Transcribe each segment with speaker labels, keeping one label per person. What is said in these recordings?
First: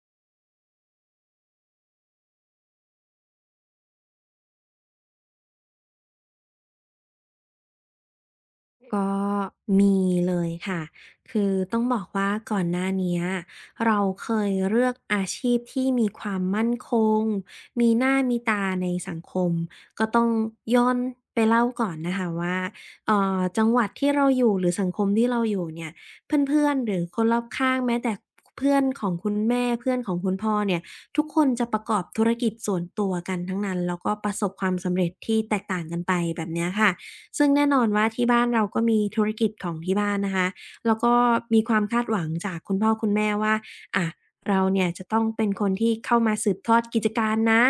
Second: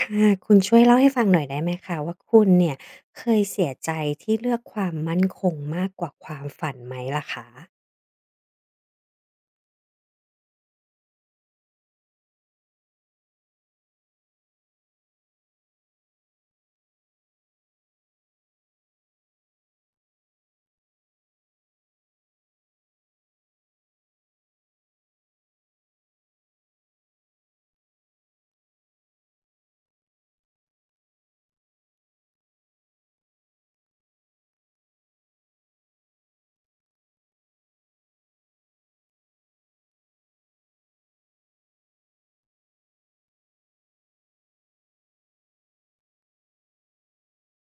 Speaker 1: ค่ะคุณช่วยเล่าให้ฟังหน่อยได้ไหมคะว่าคุณเนี่ยเคยเสียใจที่เลือกความมั่นคงมากกว่าความฝันไหมล่ะคะ
Speaker 2: ก็มีเลยค่ะ คือต้องบอกว่าก่อนหน้าเนี้ยเราเคยเลือกอาชีพที่มีความมั่นคง มีหน้ามีตาในสังคม ก็ต้องย้อนไปเล่าก่อนนะคะว่าจังหวัดที่เราอยู่หรือสังคมที่เราอยู่เนี่ยเพื่อนๆหรือคนรอบข้างแม้แต่เพื่อนของคุณแม่เพื่อนของคุณพ่อเนี่ยทุกคนจะประกอบธุรกิจส่วนตัวกันทั้งนั้นแล้วก็ประสบความสำเร็จที่แตกต่างกันไปแบบเนี้ยค่ะ ซึ่งแน่นอนว่าที่บ้านเราก็มีธุรกิจของที่บ้านนะคะแล้วก็มีความคาดหวังจากคุณพ่อคุณแม่ว่าอะเราเนี่ยจะต้องเป็นคนที่เข้ามาสืบทอดกิจการนะ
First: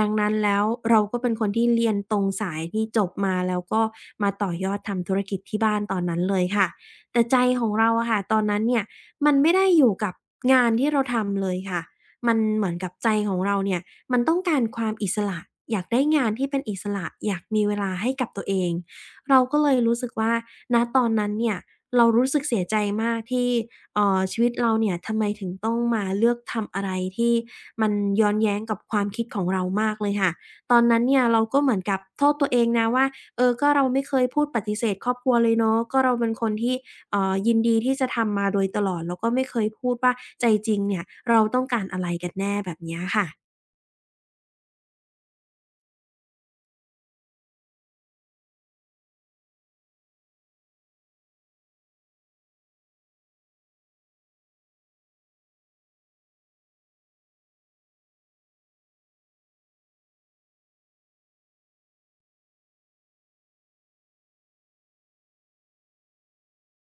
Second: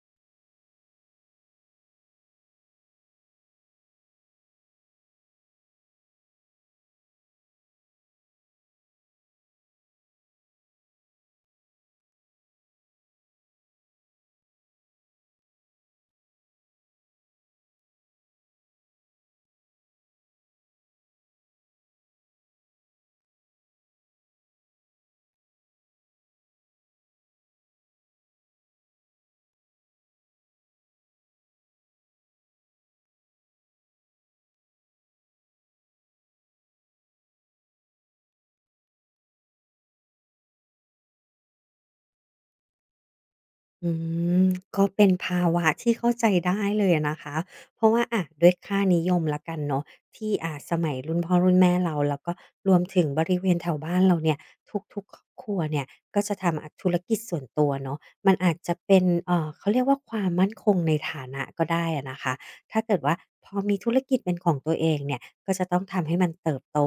Speaker 2: ดังนั้นแล้วเราก็เป็นคนที่เรียนตรงสายที่จบมาแล้วก็มาต่อยอดทำธุรกิจที่บ้านตอนนั้นเลยค่ะแต่ใจของเราอะค่ะตอนนั้นเนี่ยมันไม่ได้อยู่กับงานที่เราทำเลยค่ะมันเหมือนกับใจของเราเนี่ยมันต้องการความอิสระอยากได้งานที่เป็นอิสระอยากมีเวลาให้กับตัวเอง เราก็เลยรู้สึกว่าณตอนนั้นเนี่ยเรารู้สึกเสียใจมากที่ชีวิตเราเนี่ยทำไมถึงต้องมาเลือกทำอะไรที่มันย้อนแย้งกับความคิดของเรามากเลยค่ะตอนนั้นเนี่ยเราก็เหมือนกับโทษตัวเองนะว่าเออก็เราไม่เคยพูดปฏิเสธครอบครัวเลยเนาะก็เราเป็นคนที่ยินดีที่จะทำมาโดยตลอดแล้วก็ไม่เคยพูดว่าใจจริงเนี่ยเราต้องการอะไรกันแน่แบบเนี้ยค่ะ
Speaker 1: อืมก็เป็นภาวะที่เข้าใจได้เลยอะนะคะเพราะว่าอะด้วยค่านิยมแล้วกันเนาะที่สมัยรุ่นพ่อรุ่นแม่เราแล้วก็รวมถึงบริเวณแถวบ้านเราเนี่ยทุกๆครอบครัวเนี่ยก็จะทำธุรกิจส่วนตัวเนาะมันอาจจะเป็นเขาเรียกว่าความมั่นคงในฐานะก็ได้อะนะคะถ้าเกิดว่าพอมีธุรกิจเป็นของตัวเองเนี่ย ก็จะต้องทำให้มันเติบโต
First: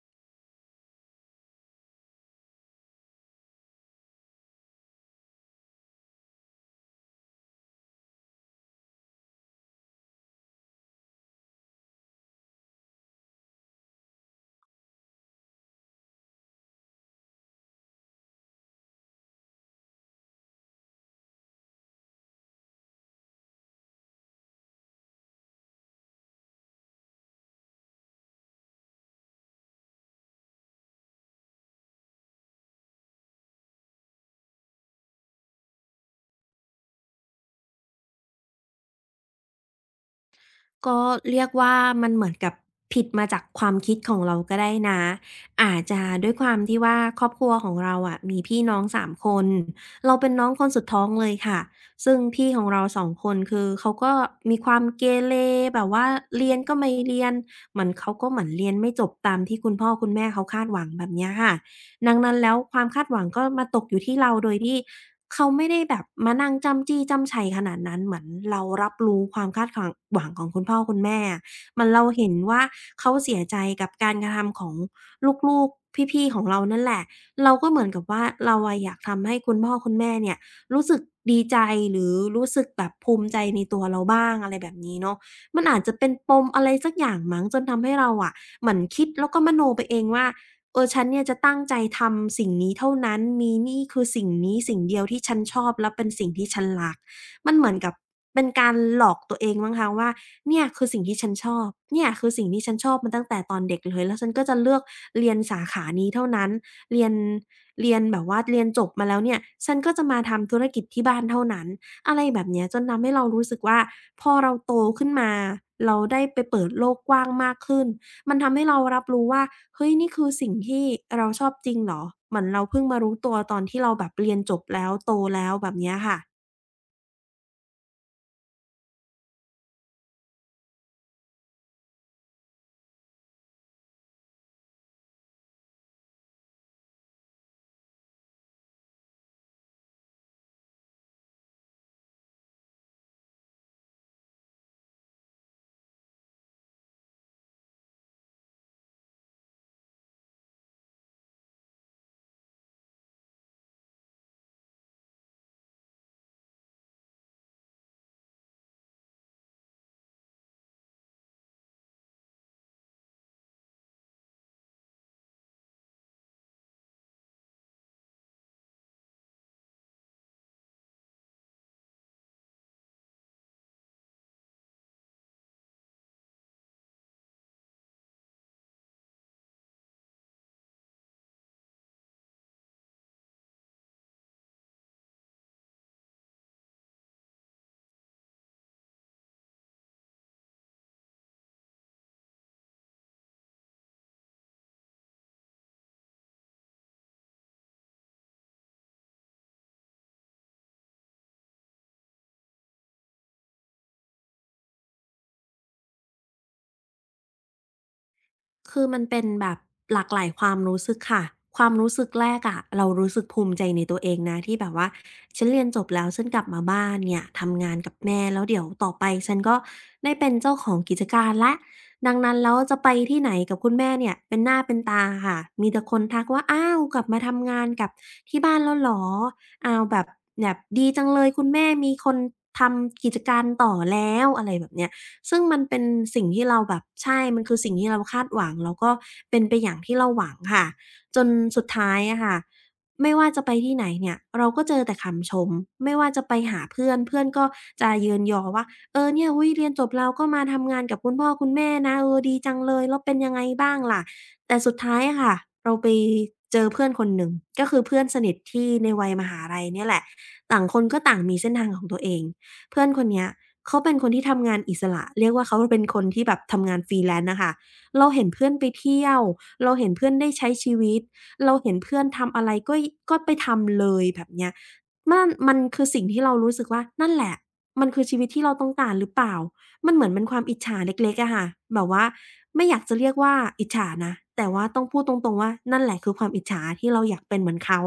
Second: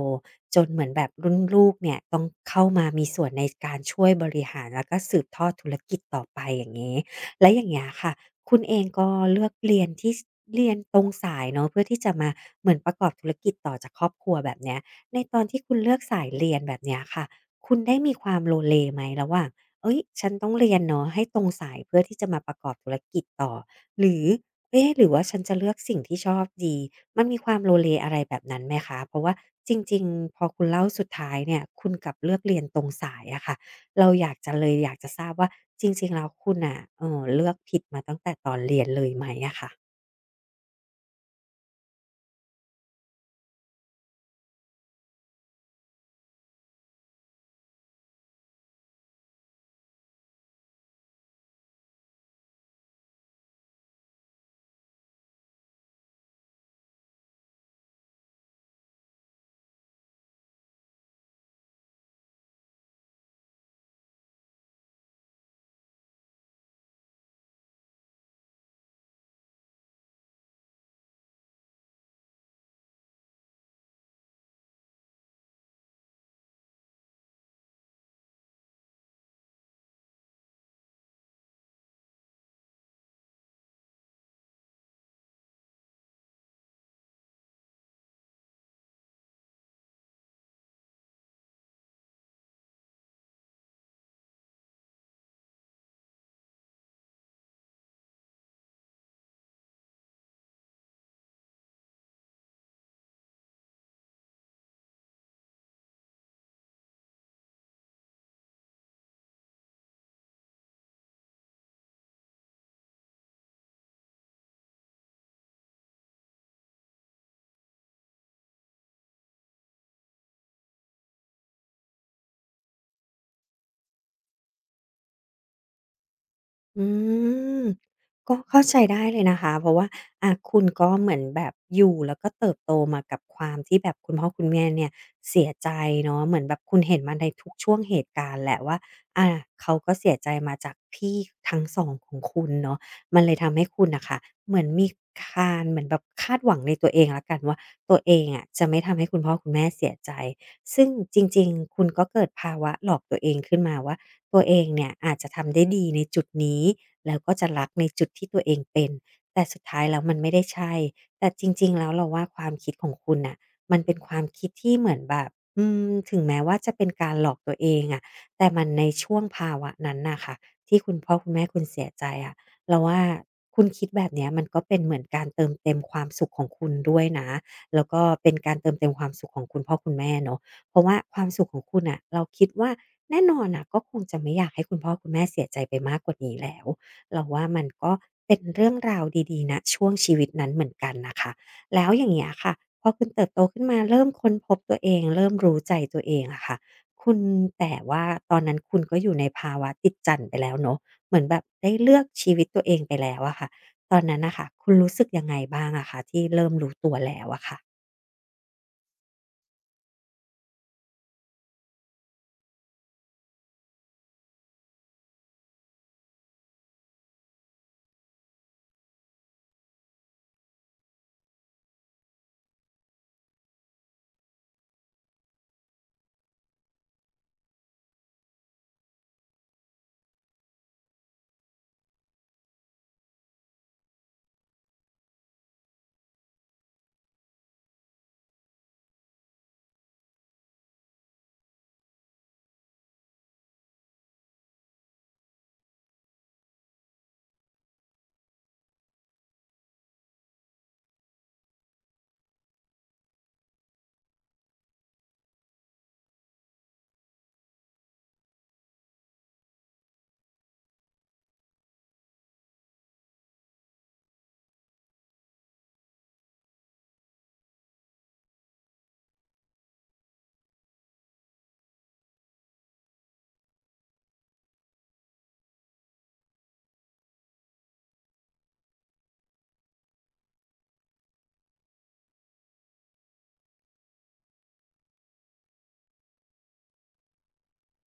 Speaker 1: จนเหมือนแบบรุ่นลูกเนี่ยต้องเข้ามามีส่วนในการช่วยบริหารแล้วก็สืบทอดธุรกิจต่อไปอย่างงี้แล้วอย่างเงี้ยค่ะคุณเองก็เลือกเรียนเรียนตรงสายเนาะเพื่อที่จะมาเหมือนประกอบธุรกิจต่อจากครอบครัวแบบเนี้ยในตอนที่คุณเลือกสายเรียนแบบเนี้ยค่ะคุณได้มีความโลเลไหมระหว่าง เฮ้ยฉันต้องเรียนเนาะให้ตรงสายเพื่อที่จะมาประกอบธุรกิจต่อหรือเอ๊ะหรือว่าฉันจะเลือกสิ่งที่ชอบดีมันมีความโลเลอะไรแบบนั้นไหมคะเพราะว่าจริงๆพอคุณเล่าสุดท้ายเนี่ยคุณกลับเลือกเรียนตรงสายอะค่ะเราอยากจะเลยอยากจะทราบว่าจริงๆแล้วคุณน่ะเลือกผิดมาตั้งแต่ตอนเรียนเลยไหมอะคะ
Speaker 2: ก็เรียกว่ามันเหมือนกับผิดมาจากความคิดของเราก็ได้นะอาจจะด้วยความที่ว่าครอบครัวของเราอะมีพี่น้องสามคนเราเป็นน้องคนสุดท้องเลยค่ะซึ่งพี่ของเราสองคนคือเขาก็มีความเกเรแบบว่าเรียนก็ไม่เรียนเหมือนเขาก็เหมือนเรียนไม่จบตามที่คุณพ่อคุณแม่เขาคาดหวังแบบเนี้ยค่ะดังนั้นแล้วความคาดหวังก็มาตกอยู่ที่เราโดยที่ เขาไม่ได้แบบมานั่งจ้ำจี้จ้ำไชขนาดนั้นเหมือนเรารับรู้ความคาดหวังของคุณพ่อคุณแม่อะมันเราเห็นว่าเขาเสียใจกับการกระทำของลูกๆพี่ๆของเรานั่นแหละเราก็เหมือนกับว่าเราอะอยากทำให้คุณพ่อคุณแม่เนี่ยรู้สึกดีใจหรือรู้สึกแบบภูมิใจในตัวเราบ้างอะไรแบบนี้เนาะมันอาจจะเป็นปมอะไรสักอย่างมั้งจนทำให้เราอะเหมือนคิดแล้วก็มโนไปเองว่า เออฉันเนี่ยจะตั้งใจทำสิ่งนี้เท่านั้น มีนี่คือสิ่งนี้สิ่งเดียวที่ฉันชอบและเป็นสิ่งที่ฉันรัก มันเหมือนกับเป็นการหลอกตัวเองมั้งคะว่าเนี่ยคือสิ่งที่ฉันชอบเนี่ยคือสิ่งที่ฉันชอบมาตั้งแต่ตอนเด็กเลยแล้วฉันก็จะเลือกเรียนสาขานี้เท่านั้นเรียนเรียนแบบว่าเรียนจบมาแล้วเนี่ยฉันก็จะมาทำธุรกิจที่บ้านเท่านั้นอะไรแบบเนี้ยจนทำให้เรารู้สึกว่าพอเราโตขึ้นมาเราได้ไปเปิดโลกกว้างมากขึ้น มันทำให้เรารับรู้ว่าเฮ้ยนี่คือสิ่งที่เราชอบจริงเหรอ เหมือนเราเพิ่งมารู้ตัวตอนที่เราแบบเรียนจบแล้วโตแล้วแบบเนี้ยค่ะ
Speaker 1: อืมก็เข้าใจได้เลยนะคะเพราะว่าคุณก็เหมือนแบบอยู่แล้วก็เติบโตมากับความที่แบบคุณพ่อคุณแม่เนี่ยเสียใจเนาะเหมือนแบบคุณเห็นมาในทุกช่วงเหตุการณ์แหละว่าอ่าเขาก็เสียใจมาจากพี่ทั้งสองของคุณเนาะมันเลยทำให้คุณน่ะค่ะเหมือนมีคานเหมือนแบบคาดหวังในตัวเองแล้วกันว่าตัวเองอะจะไม่ทำให้คุณพ่อคุณแม่เสียใจซึ่งจริงๆคุณก็เกิดภาวะหลอกตัวเองขึ้นมาว่า ตัวเองเนี่ยอาจจะทำได้ดีในจุดนี้แล้วก็จะรักในจุดที่ตัวเองเป็นแต่สุดท้ายแล้วมันไม่ได้ใช่แต่จริงๆแล้วเราว่าความคิดของคุณน่ะมันเป็นความคิดที่เหมือนแบบถึงแม้ว่าจะเป็นการหลอกตัวเองอะแต่มันในช่วงภาวะนั้นน่ะค่ะที่คุณพ่อคุณแม่คุณเสียใจอะเราว่าคุณคิดแบบเนี้ยมันก็เป็นเหมือนการเติมเต็มความสุขของคุณด้วยนะแล้วก็เป็นการเติมเต็มความสุขของคุณพ่อคุณแม่เนาะ เพราะว่าความสุขของคุณอะเราคิดว่าแน่นอนอะก็คงจะไม่อยากให้คุณพ่อคุณแม่เสียใจไปมากกว่านี้แล้วเราว่ามันก็เป็นเรื่องราวดีๆนะช่วงชีวิตนั้นเหมือนกันนะคะแล้วอย่างเงี้ยค่ะพอคุณเติบโตขึ้นมาเริ่มค้นพบตัวเองเริ่มรู้ใจตัวเองอะค่ะคุณแต่ว่าตอนนั้นคุณก็อยู่ในภาวะติดจั่นไปแล้วเนาะเหมือนแบบได้เลือกชีวิตตัวเองไปแล้วอะค่ะตอนนั้นนะคะคุณรู้สึกยังไงบ้างอะคะที่เริ่มรู้ตัวแล้วอะค่ะ
Speaker 2: คือมันเป็นแบบหลากหลายความรู้สึกค่ะความรู้สึกแรกอะเรารู้สึกภูมิใจในตัวเองนะที่แบบว่าฉันเรียนจบแล้วฉันกลับมาบ้านเนี่ยทำงานกับแม่แล้วเดี๋ยวต่อไปฉันก็ได้เป็นเจ้าของกิจการแล้วดังนั้นแล้วจะไปที่ไหนกับคุณแม่เนี่ยเป็นหน้าเป็นตาค่ะมีแต่คนทักว่าอ้าวกลับมาทำงานกับที่บ้านแล้วเหรออ้าวแบบดีจังเลยคุณแม่มีคนทำกิจการต่อแล้วอะไรแบบเนี้ย ซึ่งมันเป็นสิ่งที่เราแบบใช่ มันคือสิ่งที่เราคาดหวังแล้วก็เป็นไปอย่างที่เราหวังค่ะจนสุดท้ายอะค่ะไม่ว่าจะไปที่ไหนเนี่ยเราก็เจอแต่คำชมไม่ว่าจะไปหาเพื่อนเพื่อนก็จะเยินยอว่าเออเนี่ยอุ๊ยเรียนจบแล้วก็มาทำงานกับคุณพ่อคุณแม่นะเออดีจังเลยแล้วเป็นยังไงบ้างล่ะแต่สุดท้ายอะค่ะเราไปเจอเพื่อนคนหนึ่งก็คือเพื่อนสนิทที่ในวัยมหาลัยเนี่ยแหละต่างคนก็ต่างมีเส้นทางของตัวเองเพื่อนคนเนี้ย เขาเป็นคนที่ทำงานอิสระเรียกว่าเขาเป็นคนที่แบบทำงาน Freelance น่ะค่ะเราเห็นเพื่อนไปเที่ยวเราเห็นเพื่อนได้ใช้ชีวิตเราเห็นเพื่อนทำอะไรก็ยก็ไปทำเลยแบบเนี้ยมันคือสิ่งที่เรารู้สึกว่านั่นแหละมันคือชีวิตที่เราต้องการหรือเปล่ามันเหมือนเป็นความอิจฉาเล็กๆอะค่ะแบบว่าไม่อยากจะเรียกว่าอิจฉานะแต่ว่าต้องพูดตรงๆว่านั่นแหละคือความอิจฉาที่เราอยากเป็นเหมือนเขา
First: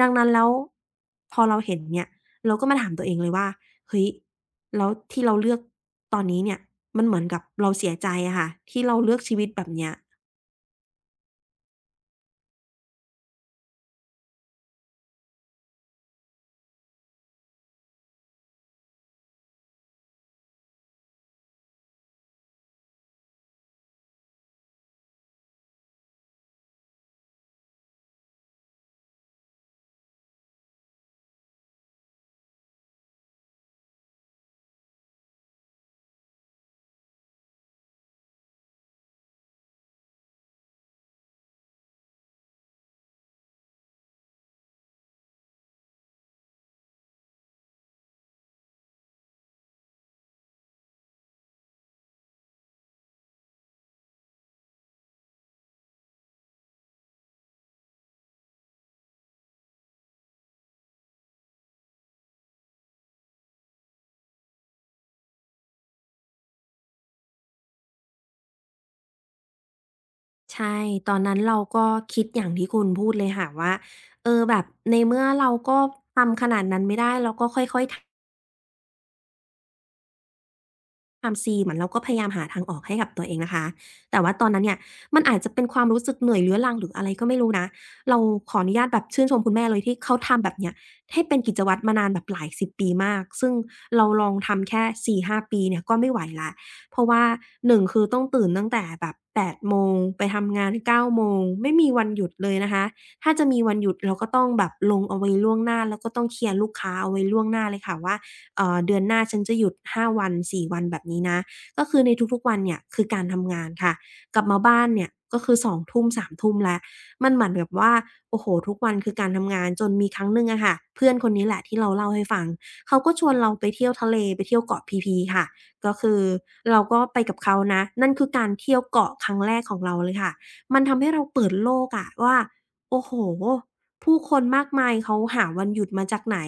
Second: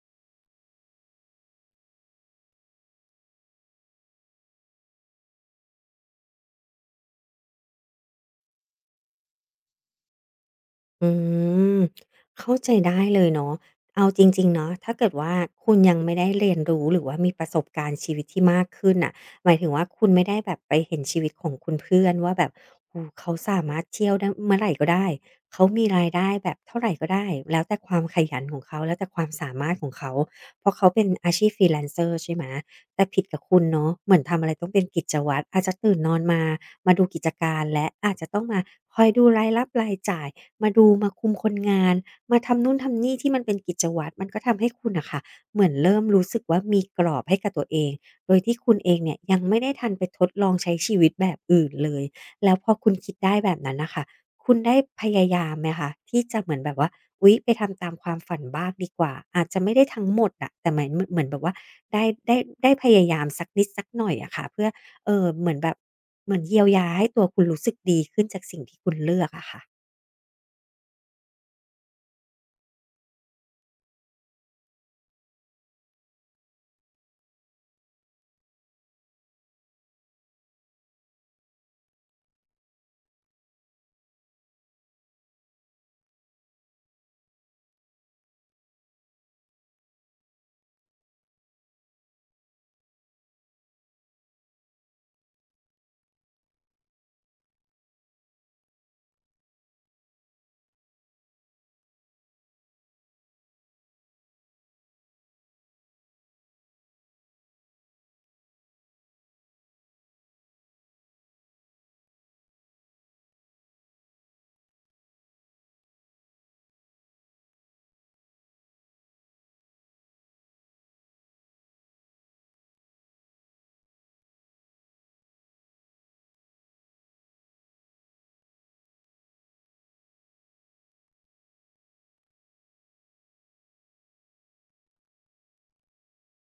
Speaker 2: ดังนั้นแล้วพอเราเห็นเนี่ยเราก็มาถามตัวเองเลยว่าเฮ้ย แล้วที่เราเลือกตอนนี้เนี่ยมันเหมือนกับเราเสียใจอะค่ะที่เราเลือกชีวิตแบบเนี้ย
Speaker 1: อืมเข้าใจได้เลยเนาะเอาจริงๆเนาะถ้าเกิดว่าคุณยังไม่ได้เรียนรู้หรือว่ามีประสบการณ์ชีวิตที่มากขึ้นน่ะหมายถึงว่าคุณไม่ได้แบบไปเห็นชีวิตของคุณเพื่อนว่าแบบโอ้โฮเขาสามารถเที่ยวได้เมื่อไรก็ได้เขามีรายได้แบบเท่าไรก็ได้แล้วแต่ความขยันของเขาแล้วแต่ความสามารถของเขาเพราะเขาเป็นอาชีพ freelancer ใช่ไหมแต่ผิดกับคุณเนาะเหมือนทำอะไรต้องเป็นกิจวัตรอาจจะตื่นนอนมามาดูกิจการและอาจจะต้องมาคอยดูรายรับรายจ่าย มาดูมาคุมคนงานมาทำนู่นทำนี่ที่มันเป็นกิจวัตรมันก็ทำให้คุณน่ะค่ะเหมือนเริ่มรู้สึกว่ามีกรอบให้กับตัวเองโดยที่คุณเองเนี่ยยังไม่ได้ทันไปทดลองใช้ชีวิตแบบอื่นเลยแล้วพอคุณคิดได้แบบนั้นน่ะค่ะคุณได้พยายามไหมคะที่จะเหมือนแบบว่าอุ๊ยไปทำตามความฝันบ้างดีกว่าอาจจะไม่ได้ทั้งหมดอะแต่หมายมเหมือนแบบว่าได้ได้ได้พยายามสักนิดสักหน่อยอะค่ะเพื่อเอ่อเหมือนแบบเหมือนเยียวยาให้ตัวคุณรู้สึกดีขึ้นจากสิ่งที่คุณเลือกอะค่ะ
Speaker 2: ใช่ตอนนั้นเราก็คิดอย่างที่คุณพูดเลยค่ะว่าเออแบบในเมื่อเราก็ทำขนาดนั้นไม่ได้เราก็ค่อยๆ ความ C เหมือนเราก็พยายามหาทางออกให้กับตัวเองนะคะแต่ว่าตอนนั้นเนี่ยมันอาจจะเป็นความรู้สึกเหนื่อยเรื้อรังหรืออะไรก็ไม่รู้นะเราขออนุญาตแบบชื่นชมคุณแม่เลยที่เขาทำแบบเนี้ยให้เป็นกิจวัตรมานานแบบหลายสิบปีมากซึ่งเราลองทำแค่4-5ปีเนี่ยก็ไม่ไหวแล้วเพราะว่าหนึ่งคือต้องตื่นตั้งแต่แบบ8โมงไปทำงาน9โมงไม่มีวันหยุดเลยนะคะถ้าจะมีวันหยุดเราก็ต้องแบบลงเอาไว้ล่วงหน้าแล้วก็ต้องเคลียร์ลูกค้าเอาไว้ล่วงหน้าเลยค่ะว่า เดือนหน้าฉันจะหยุด5วัน4วันแบบนี้นะก็คือในทุกๆวันเนี่ยคือการทำงานค่ะกลับมาบ้านเนี่ยก็คือ2ทุ่ม3ทุ่มแล้วมันเหมือนแบบว่าโอ้โฮทุกวันคือการทำงานจนมีครั้งหนึ่งอะค่ะเพื่อนคนนี้แหละที่เราเล่าให้ฟังเขาก็ชวนเราไปเที่ยวทะเลไปเที่ยวเกาะพีพีค่ะก็คือเราก็ไปกับเขานะนั่นคือการเที่ยวเกาะครั้งแรกของเราเลยค่ะมันทำให้เราเปิดโลกอะว่าโอ้โฮผู้คนมากมายเขาหาวันหยุดมาจากไหน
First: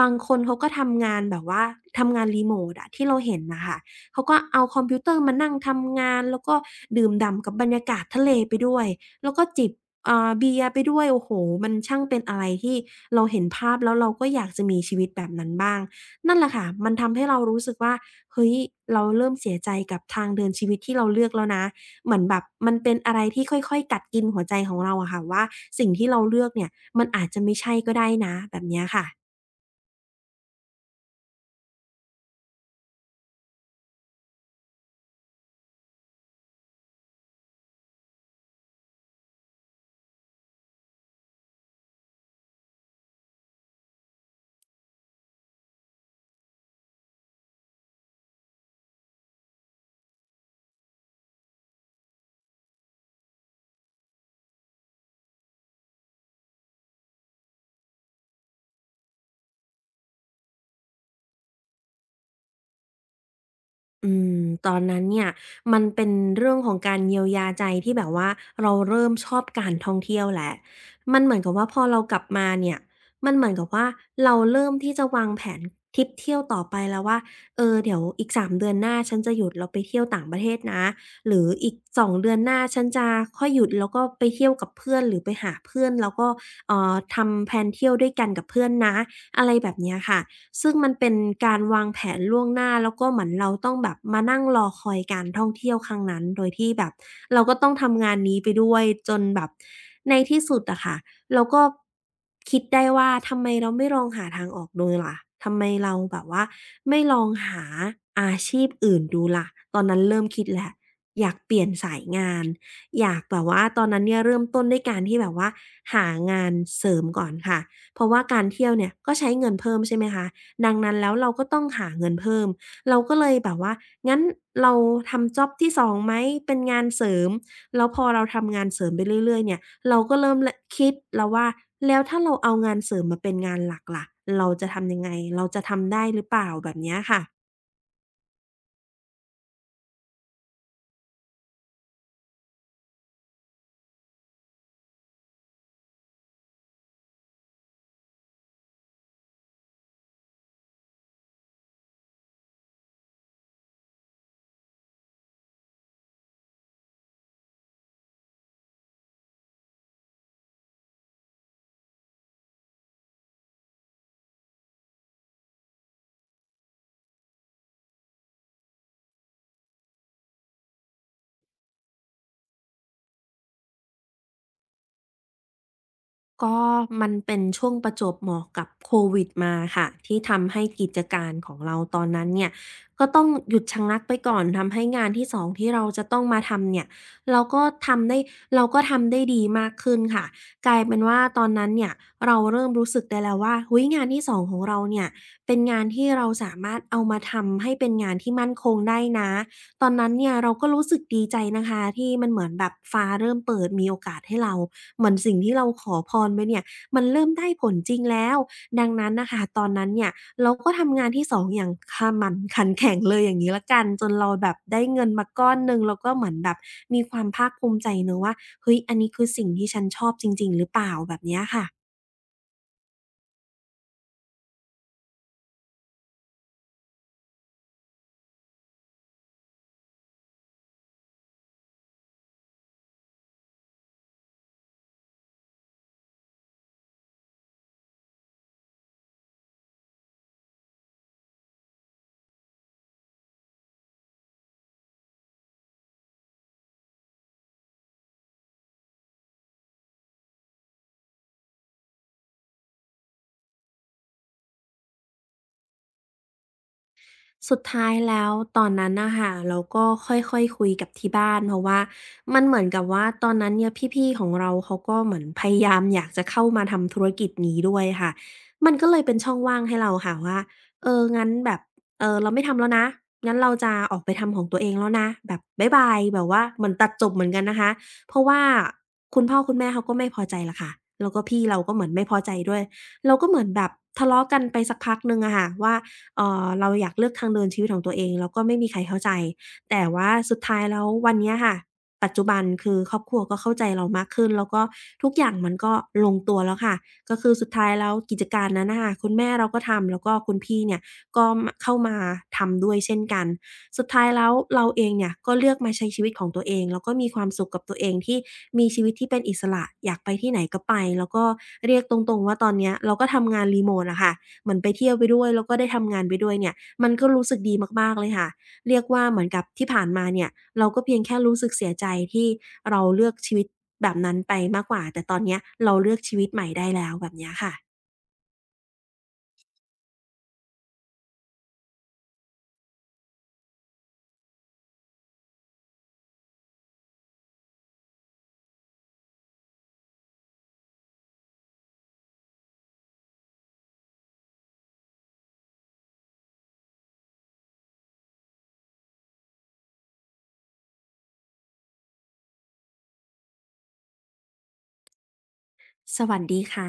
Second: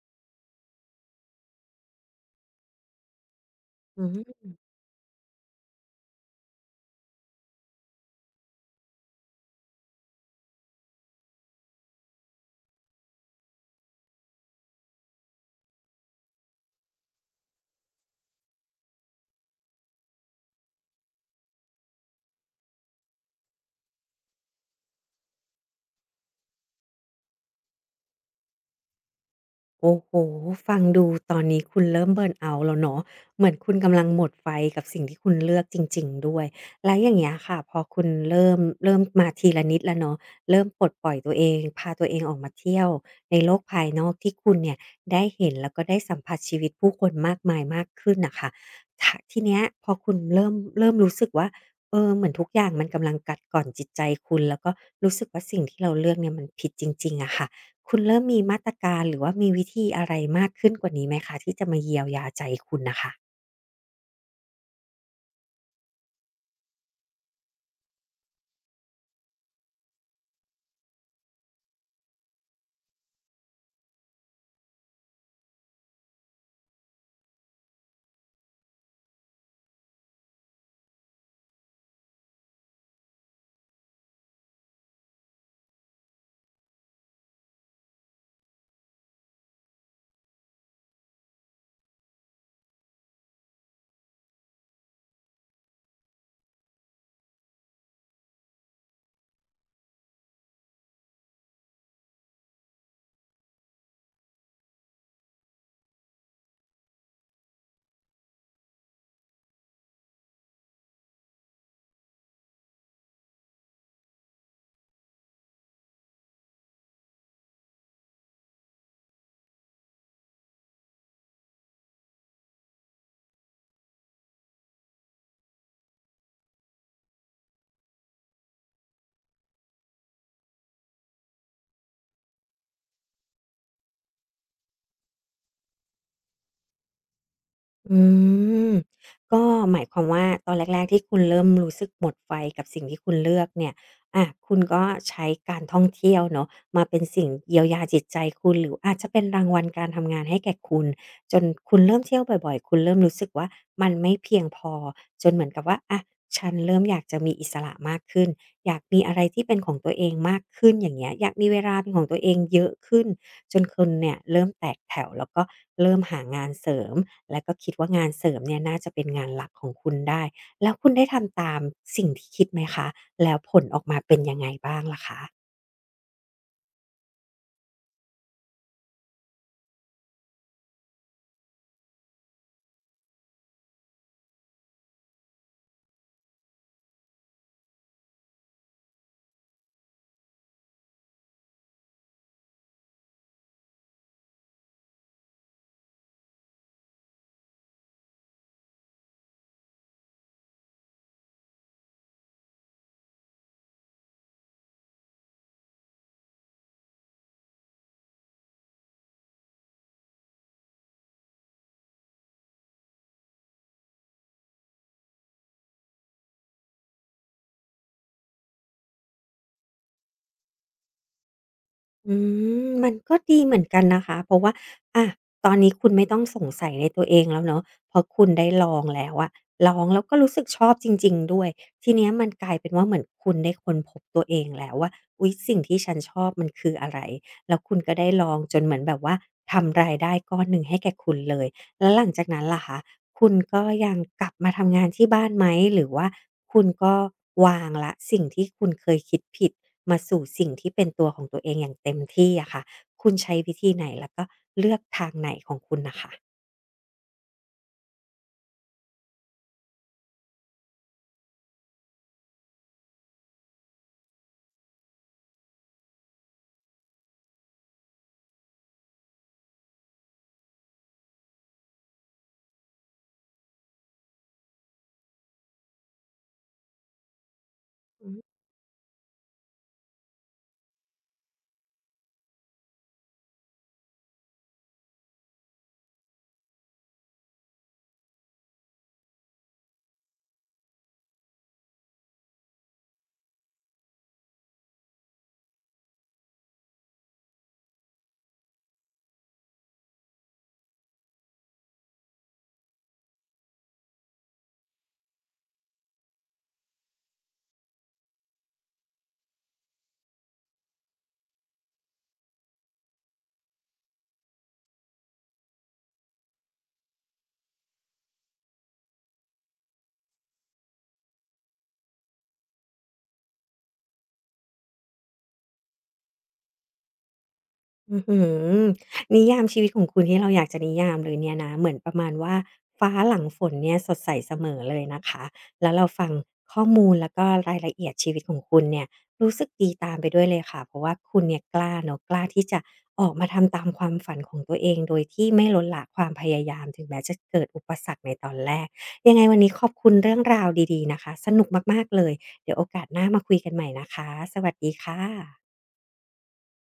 Speaker 2: บางคนเขาก็ทำงานแบบว่าทำงานรีโมตอะที่เราเห็นน่ะค่ะ
Speaker 1: อือ
Speaker 2: เขาก็
Speaker 1: ฮึ
Speaker 2: เอาคอมพิวเตอร์มานั่งทำงานแล้วก็ดื่มด่ำกับบรรยากาศทะเลไปด้วยแล้วก็จิบเบียร์ไปด้วยโอ้โฮมันช่างเป็นอะไรที่เราเห็นภาพแล้วเราก็อยากจะมีชีวิตแบบนั้นบ้างนั่นแหละค่ะมันทำให้เรารู้สึกว่าเฮ้ยเราเริ่มเสียใจกับทางเดินชีวิตที่เราเลือกแล้วนะเหมือนแบบมันเป็นอะไรที่ค่อยๆกัดกินหัวใจของเราอะค่ะว่าสิ่งที่เราเลือกเนี่ยมันอาจจะไม่ใช่ก็ได้นะแบบเนี้ยค่ะ
Speaker 1: โอ้โฮฟังดูตอนนี้คุณเริ่มเบิร์นเอาต์แล้วเนาะเหมือนคุณกำลังหมดไฟกับสิ่งที่คุณเลือกจริงๆด้วยแล้วอย่างเงี้ยค่ะพอคุณเริ่มมาทีละนิดแล้วเนาะเริ่มปลดปล่อยตัวเองพาตัวเองออกมาเที่ยวในโลกภายนอกที่คุณเนี่ยได้เห็นแล้วก็ได้สัมผัสชีวิตผู้คนมากมายมากขึ้นน่ะค่ะถะทีเนี้ยพอคุณเริ่มรู้สึกว่าเออเหมือนทุกอย่างมันกำลังกัดกร่อนจิตใจคุณแล้วก็รู้สึกว่าสิ่งที่เราเลือกเนี่ยมันผิดจริงๆอะค่ะ คุณเริ่มมีมาตรการหรือว่ามีวิธีอะไรมากขึ้นกว่านี้ไหมคะที่จะมาเยียวยาใจคุณน่ะค่ะ
Speaker 2: อืมตอนนั้นเนี่ยมันเป็นเรื่องของการเยียวยาใจที่แบบว่าเราเริ่มชอบการท่องเที่ยวแล้วมันเหมือนกับว่าพอเรากลับมาเนี่ยมันเหมือนกับว่าเราเริ่มที่จะวางแผนทริปเที่ยวต่อไปแล้วว่าเออเดี๋ยวอีก3เดือนหน้าฉันจะหยุดแล้วไปเที่ยวต่างประเทศนะหรืออีก2เดือนหน้าฉันจะค่อยหยุดแล้วก็ไปเที่ยวกับเพื่อนหรือไปหาเพื่อนแล้วก็ทำแพลนเที่ยวด้วยกันกับเพื่อนนะอะไรแบบเนี้ยค่ะ ซึ่งมันเป็นการวางแผนล่วงหน้าแล้วก็เหมือนเราต้องแบบมานั่งรอคอยการท่องเที่ยวครั้งนั้นโดยที่แบบเราก็ต้องทำงานนี้ไปด้วยจนแบบในที่สุดอะค่ะเราก็คิดได้ว่าทำไมเราไม่ลองหาทางออกดูล่ะทำไมเราแบบว่าไม่ลองหาอาชีพอื่นดูล่ะตอนนั้นเริ่มคิดแล้วอยากเปลี่ยนสายงานอยากแบบว่าตอนนั้นเนี่ยเริ่มต้นด้วยการที่แบบว่าหางานเสริมก่อนค่ะเพราะว่าการเที่ยวเนี่ยก็ใช้เงินเพิ่มใช่ไหมคะ ดังนั้นแล้วเราก็ต้องหาเงินเพิ่ม เราก็เลยแบบว่างั้นเราทำจ็อบที่สองไหม เป็นงานเสริมแล้วพอเราทำงานเสริมไปเรื่อยๆเนี่ยเราก็เริ่มลคิดแล้วว่า แล้วถ้าเราเอางานเสริมมาเป็นงานหลักล่ะเราจะทำยังไง เราจะทำได้หรือเปล่าแบบเนี้ยค่ะ
Speaker 1: อืมก็หมายความว่าตอนแรกๆที่คุณเริ่มรู้สึกหมดไฟกับสิ่งที่คุณเลือกเนี่ยอาคุณก็ใช้การท่องเที่ยวเนาะมาเป็นสิ่งเยียวยาจิตใจคุณหรืออาจจะเป็นรางวัลการทำงานให้แก่คุณจนคุณเริ่มเที่ยวบ่อยๆคุณเริ่มรู้สึกว่ามันไม่เพียงพอจนเหมือนกับว่าอะฉันเริ่มอยากจะมีอิสระมากขึ้นอยากมีอะไรที่เป็นของตัวเองมากขึ้นอย่างเงี้ยอยากมีเวลาเป็นของตัวเองเยอะขึ้นจนคุณเนี่ยเริ่มแตกแถวแล้วก็เริ่มหางานเสริม แล้วก็คิดว่างานเสริมเนี่ยน่าจะเป็นงานหลักของคุณได้ แล้วคุณได้ทำตามสิ่งที่คิดไหมคะแล้วผลออกมาเป็นยังไงบ้างล่ะคะ
Speaker 2: ก็มันเป็นช่วงประจวบเหมาะกับโควิดมาค่ะที่ทำให้กิจการของเราตอนนั้นเนี่ยก็ต้องหยุดชะงักไปก่อนทำให้งานที่สองที่เราจะต้องมาทำเนี่ยเราก็ทำได้เราก็ทำได้ดีมากขึ้นค่ะกลายเป็นว่าตอนนั้นเนี่ยเราเริ่มรู้สึกได้แล้วว่าเฮ้ยงานที่สองของเราเนี่ยเป็นงานที่เราสามารถเอามาทำให้เป็นงานที่มั่นคงได้นะ ตอนนั้นเนี่ยเราก็รู้สึกดีใจนะคะที่มันเหมือนแบบฟ้าเริ่มเปิดมีโอกาสให้เราเหมือนสิ่งที่เราขอพรไปเนี่ยมันเริ่มได้ผลจริงแล้วดังนั้นน่ะค่ะตอนนั้นเนี่ยเราก็ทำงานที่สองอย่างขมั่นขันแข็งเลยอย่างงี้แล้วกันจนเราแบบได้เงินมาก้อนหนึ่งเราก็เหมือนแบบมีความภาคภูมิใจเนาะว่าเฮ้ยอันนี้คือสิ่งที่ฉันชอบจริงๆหรือเปล่าแบบเนี้ยค่ะ
Speaker 1: อืมมันก็ดีเหมือนกันนะคะเพราะว่าอะตอนนี้คุณไม่ต้องสงสัยในตัวเองแล้วเนาะเพราะคุณได้ลองแล้วอะลองแล้วก็รู้สึกชอบจริงๆด้วย ทีเนี้ยมันกลายเป็นว่าเหมือนคุณได้ค้นพบตัวเองแล้วว่าอุ๊ยสิ่งที่ฉันชอบมันคืออะไร แล้วคุณก็ได้ลองจนเหมือนแบบว่าทำรายได้ก้อนหนึ่งให้แก่คุณเลยแล้วหลังจากนั้นล่ะคะ คุณก็ยังกลับมาทำงานที่บ้านไหมหรือว่าคุณก็วางละสิ่งที่คุณเคยคิดผิดมาสู่สิ่งที่เป็นตัวของตัวเองอย่างเต็มที่อะค่ะคุณใช้วิธีไหนแล้วก็เลือกทางไหนของคุณน่ะค่ะ
Speaker 2: สุดท้ายแล้วตอนนั้นน่ะค่ะเราก็ค่อยๆคุยกับที่บ้านเพราะว่ามันเหมือนกับว่าตอนนั้นเนี่ยพี่ๆของเราเขาก็เหมือนพยายามอยากจะเข้ามาทำธุรกิจนี้ด้วยค่ะมันก็เลยเป็นช่องว่างให้เราค่ะว่าเอองั้นแบบเออเราไม่ทำแล้วนะงั้นเราจะออกไปทำของตัวเองแล้วนะแบบบ๊ายบายแบบว่าเหมือนตัดจบเหมือนกันนะคะ
Speaker 1: อื
Speaker 2: เพราะ
Speaker 1: ม
Speaker 2: ว่าคุณพ่อคุณแม่เขาก็ไม่พอใจแหละค่ะแล้วก็พี่เราก็เหมือนไม่พอใจด้วยเราก็เหมือนแบบทะเลาะกันไปสักพักหนึ่งอะค่ะว่า เราอยากเลือกทางเดินชีวิตของตัวเองแล้วก็ไม่มีใครเข้าใจแต่ว่าสุดท้ายแล้ววันเนี้ยค่ะปัจจุบันคือครอบครัวก็เข้าใจเรามากขึ้นแล้วก็ทุกอย่างมันก็ลงตัวแล้วค่ะก็คือสุดท้ายแล้วกิจการนั้นน่ะค่ะคุณแม่เราก็ทำแล้วก็คุณพี่เนี่ยก็มเข้ามาทำด้วยเช่นกันสุดท้ายแล้วเราเองเนี่ยก็เลือกมาใช้ชีวิตของตัวเองแล้วก็มีความสุขกับตัวเองที่มีชีวิตที่เป็นอิสระอยากไปที่ไหนก็ไปแล้วก็เรียกตรงๆว่าตอนเนี้ยเราก็ทำงานรีโมตอะค่ะ เหมือนไปเที่ยวไปด้วยแล้วก็ได้ทำงานไปด้วยเนี่ยมันก็รู้สึกดีมากๆเลยค่ะเรียกว่าเหมือนกับที่ผ่านมาเนี่ยเราก็เพียงแค่รู้สึกเสียใจที่เราเลือกชีวิตแบบนั้นไปมากกว่าแต่ตอนเนี้ยเราเลือกชีวิตใหม่ได้แล้วแบบเนี้ยค่ะ
Speaker 1: อื้อหือนิยามชีวิตของคุณที่เราอยากจะนิยามเลยเนี่ยนะเหมือนประมาณว่าฟ้าหลังฝนเนี่ยสดใสเสมอเลยนะคะแล้วเราฟังข้อมูลแล้วก็รายละเอียดชีวิตของคุณเนี่ยรู้สึกดีตามไปด้วยเลยค่ะเพราะว่าคุณเนี่ยกล้าเนาะกล้าที่จะออกมาทำตามความฝันของตัวเองโดยที่ไม่ลดละความพยายามถึงแม้จะเกิดอุปสรรคในตอนแรกยังไงวันนี้ขอบคุณเรื่องราวดีๆนะคะสนุกมากๆเลยเดี๋ยวโอกาสหน้ามาคุยกันใหม่นะคะสวัสดีค่ะ
Speaker 2: สวัสดีค่ะ